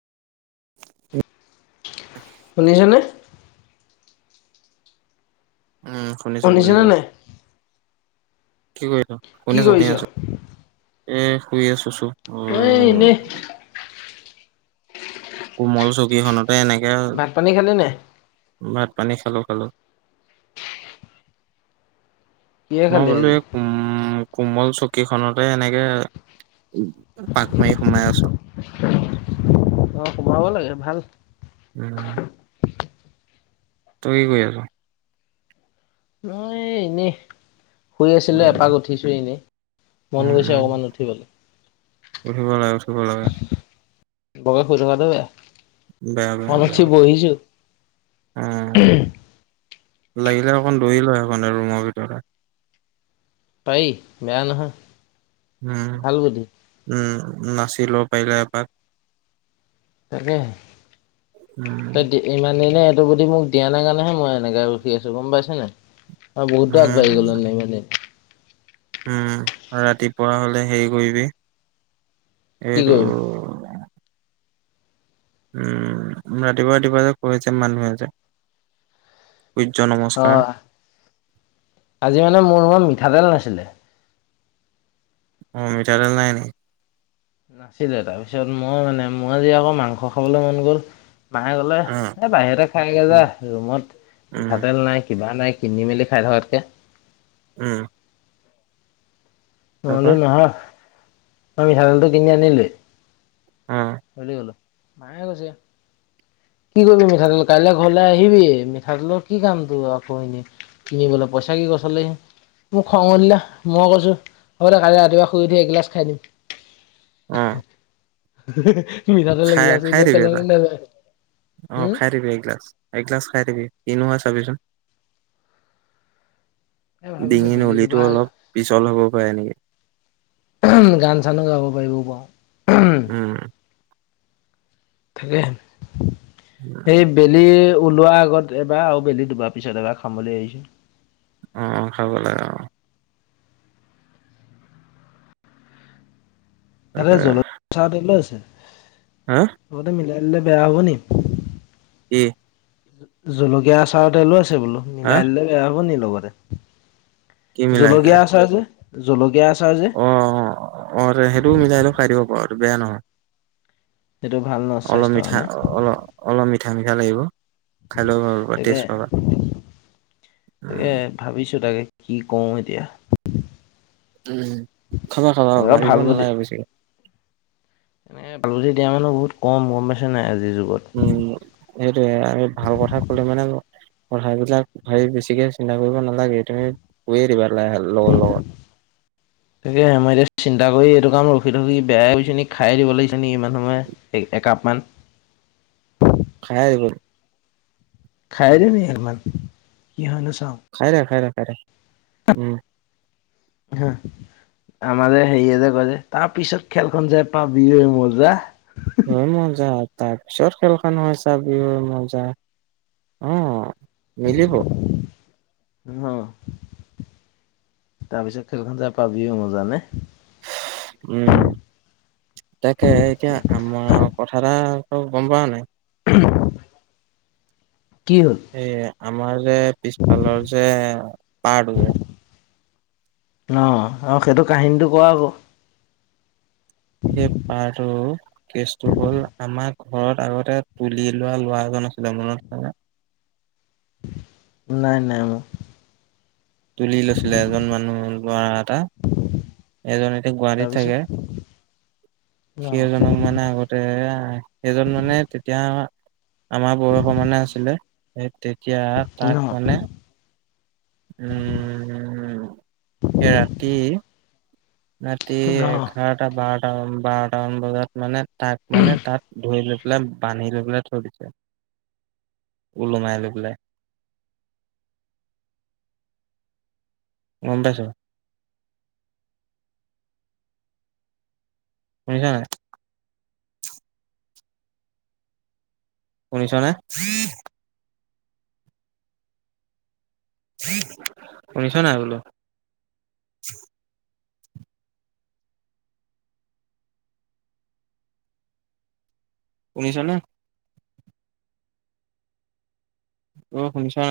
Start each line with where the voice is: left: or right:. left: শুনিছনে?
right: উমঁ'
left: শুনিছানে
right: শুনিছো-শুনিছো।
left: নাই
right: কি কৰি
left: কি
right: শুনি আছো, শুনি
left: কৰিছ?
right: আছো। এ' শুই আছো।
left: মইও
right: অ'
left: এনেই।
right: কোমল চকীখনতে এনেকে,
left: ভাত পানী খালি নাই?
right: ভাত-পানী খালো-খালো।
left: কিহে
right: মই
left: খালি
right: বোলো
left: আজি?
right: এই কোমল চকীখনতে এনেকে- পাক মাৰি সোমাই আছোঁ।
left: অ', -সোমাব লাগে ভাল।
right: উম, তই কি কৰি আছ?
left: মই এনেই, শুই আছিলো এপাক
right: উম,
left: উঠিছো এনেই। মন
right: উম,
left: গৈছে
right: উম,
left: অকণমান উঠিবলৈ।
right: উঠিব লাগে উঠিব লাগে
left: বৰকে শুই থকা বেয়া,
right: বেয়া
left: অলপ উঠি বহিছো।
right: উমঁ, লাগিলে অকণ ধৰি ল' সেইকণতে ৰুমৰ ভিতৰতে।
left: পাৰি বেয়া নহয়। ভাল বুদ্ধি
right: উমঁ-উমঁ, নাচি ল'ব পাৰিলে এপাক।
left: তাকে,
right: উম,
left: [unintelligible] ইমান দিনে এইটো বুদ্ধি মোক দিয়া নাই কাৰণে'হে মই এনেকে ৰখি আছো গম পাইছে নাই। বহুতো আগবাঢ়ি
right: উম,
left: গ'ল এনেকে মানে।
right: উমঁ, ৰাতিপুৱা হ'লে হেৰি কৰিবি
left: কি কৰিম
right: এইটো- উমঁ, ৰাতিপুৱা-ৰাতিপুৱা কৰে যে মানুহে যে- শুইজ্যমত।
left: অ', আজি মানে মোৰ লগত মিঠাতেল নাছিলে।
right: উম মিঠাতেল নাই নি।
left: নাছিলে তাৰপিছত মই মানে মই আজি আকৌ মাংস খাবলৈ মন গ'ল। মায়ে ক'লে
right: অ
left: এ বাহিৰতে খায় আহগে যা
right: উম
left: ৰুমত
right: উম
left: মিঠাতেল নাই। কিবা নাই কিনি মেলি খাই থকাতকে।
right: উম।
left: মই বোলো
right: তাৰপা
left: নহয় মই মিঠাতেলটো কিনি আনিলোৱে।
right: অ
left: মায়ে কৈছে। কি কৰিবি মিঠাতেল কাইলৈ ঘৰলে আহিবিয়ে মিঠাতেলৰ কি কাম তোৰ আকৌ এনে। কিনিবলৈ পইচা কি গছত লাগিছে নি। মোক খং উঠিলে মই কৈছো হ'ব দে কালিলৈ ৰাতিপুৱা শুই উঠি এগিলাছ খাই দিম।
right: অ
left: মিঠাতে
right: খাই
left: এগিলাচ
right: খাই
left: এনেই
right: দিবি
left: পেলানি
right: এবাৰ
left: নাযায়।
right: অ'
left: উম
right: খাই দিবি এগিলাছ এগিলাছ খাই দিবি কিনো হয় চাবিচোন।
left: এ ভাবিছো
right: ডিঙি
left: বেলি
right: নলিটো
left: ডোবা
right: অলপ পিছল হ'ব পাৰে এনেকে।
left: গান চানো গাব পাৰিব বাৰু।
right: উম।
left: তাকেহে, এই। বেলি ওলোৱাৰ আগত এবাৰ আৰু বেলি ডুবোৱাৰ পিছত এবাৰ খাম বুলি আহিছোঁ।
right: উম খাব লাগে অ'।
left: তাতে
right: তাকে
left: জল চাহতে লৈ আছে।
right: হাউম।
left: লগতে মিলাই দিলে বেয়া হবনি?
right: কি?
left: জলকীয়া আচাৰৰ তেলো আছে বোলো
right: হা
left: মিলাই দিলে বেয়া হ'ব নি লগতে।
right: কি মিলাই
left: জলকীয়া
right: দিলে
left: আচাৰ যে, জলকীয়া আচাৰ যে।
right: অ' অ' অ' সেইটো মিলাই লৈ খাই দিব পাৰ এইটো বেয়া নহয়।
left: সেইটো ভাল ন।
right: অলপ
left: স্বাস্থ্যৰ
right: মিঠা
left: কাৰণে
right: অলপ অলপ মিঠা মিঠা লাগিব। খাই ল'ব পাৰ
left: তাকে।
right: টেষ্ট পাবা
left: তাকে ভাবিছোঁ তাকে কি কৰোঁ এতিয়া?
right: উম খাবা খাবা
left: এনেকুৱা
right: ভাবিব
left: ভাল
right: নালাগে বেছিকে?
left: এনেকে ভাল বুদ্ধি দিয়া মানুহ বহুত কম গম পাইছন নাই আজিৰ যুগত।
right: উম সেইটোয়ে আমি ভাল কথা কলে মানে। কথাবিলাক ভাবি বেছিকে চিন্তা কৰিব নালাগে তুমি কয়ে দিবা লগত লগত।
left: তাকে মই এতিয়া চিন্তা কৰি এইটো কাম ৰখি ৰখি বেয়া হৈ গৈছো নেকি! খাই দিব লাগিছে নি ইমান সময়ে একাপ মান।
right: খাই আহিবলৈ
left: খাই দি এহোপ মানকি হয় নো চাওঁ।
right: খাই দে খাই দে খাই দে উম।
left: আমাৰে হেৰিয়েৰে কয় যে তাৰ পিছত খেলখন চাওঁ পাবি হে মজা।
right: এ মজা তাৰ পিছত খেলখন ঐ চাবি ঐ মজা। উম, মিলিব।
left: অ তাৰপিছত খেলখন যাই পাবিও মজানে?
right: উম', তাকে এতিয়া আমাৰ কথা এটা গম পাও নাই।
left: উম, কি হ'ল?
right: এই আমাৰ যে পিছফালৰ যে পাৰটো যে
left: অ', সেইটো কাহিনীটো কোৱা আকৌ?
right: সেই পাৰটোৰ কেচটো হ'ল, আমাক ঘৰত আগতে তুলি লোৱা লৰা এজন আছিলে মনত কৰা।
left: নাই নাই মোৰ
right: তুলি লৈছিলে এজন মানুহ ল'ৰা এটা। এজন এতিয়া গুৱাহাটীত
left: তাৰপিছত
right: থাকে। সেই
left: ন
right: এজনক মানে আগত তে এইজন মানে তেতিয়া আমাৰ বয়সৰ মানে আছিলে, তেতিয়া
left: ন
right: তাক মানে উম, এ ৰাতি ৰাতি
left: ন
right: এঘাৰটা বাৰটাত বাৰটা মান বজাত মানে তাক মানে তাত ধৰি লৈ বান্ধি লৈ পেলাই থৈ দিছে, উলোমাই লৈ পেলাই। গ'ম পাইছ। শুনিছ নাই? শুনিছনে? শুনিছ নাই বোলো? শুনিছনে? বোলো শুনিছানে নাই?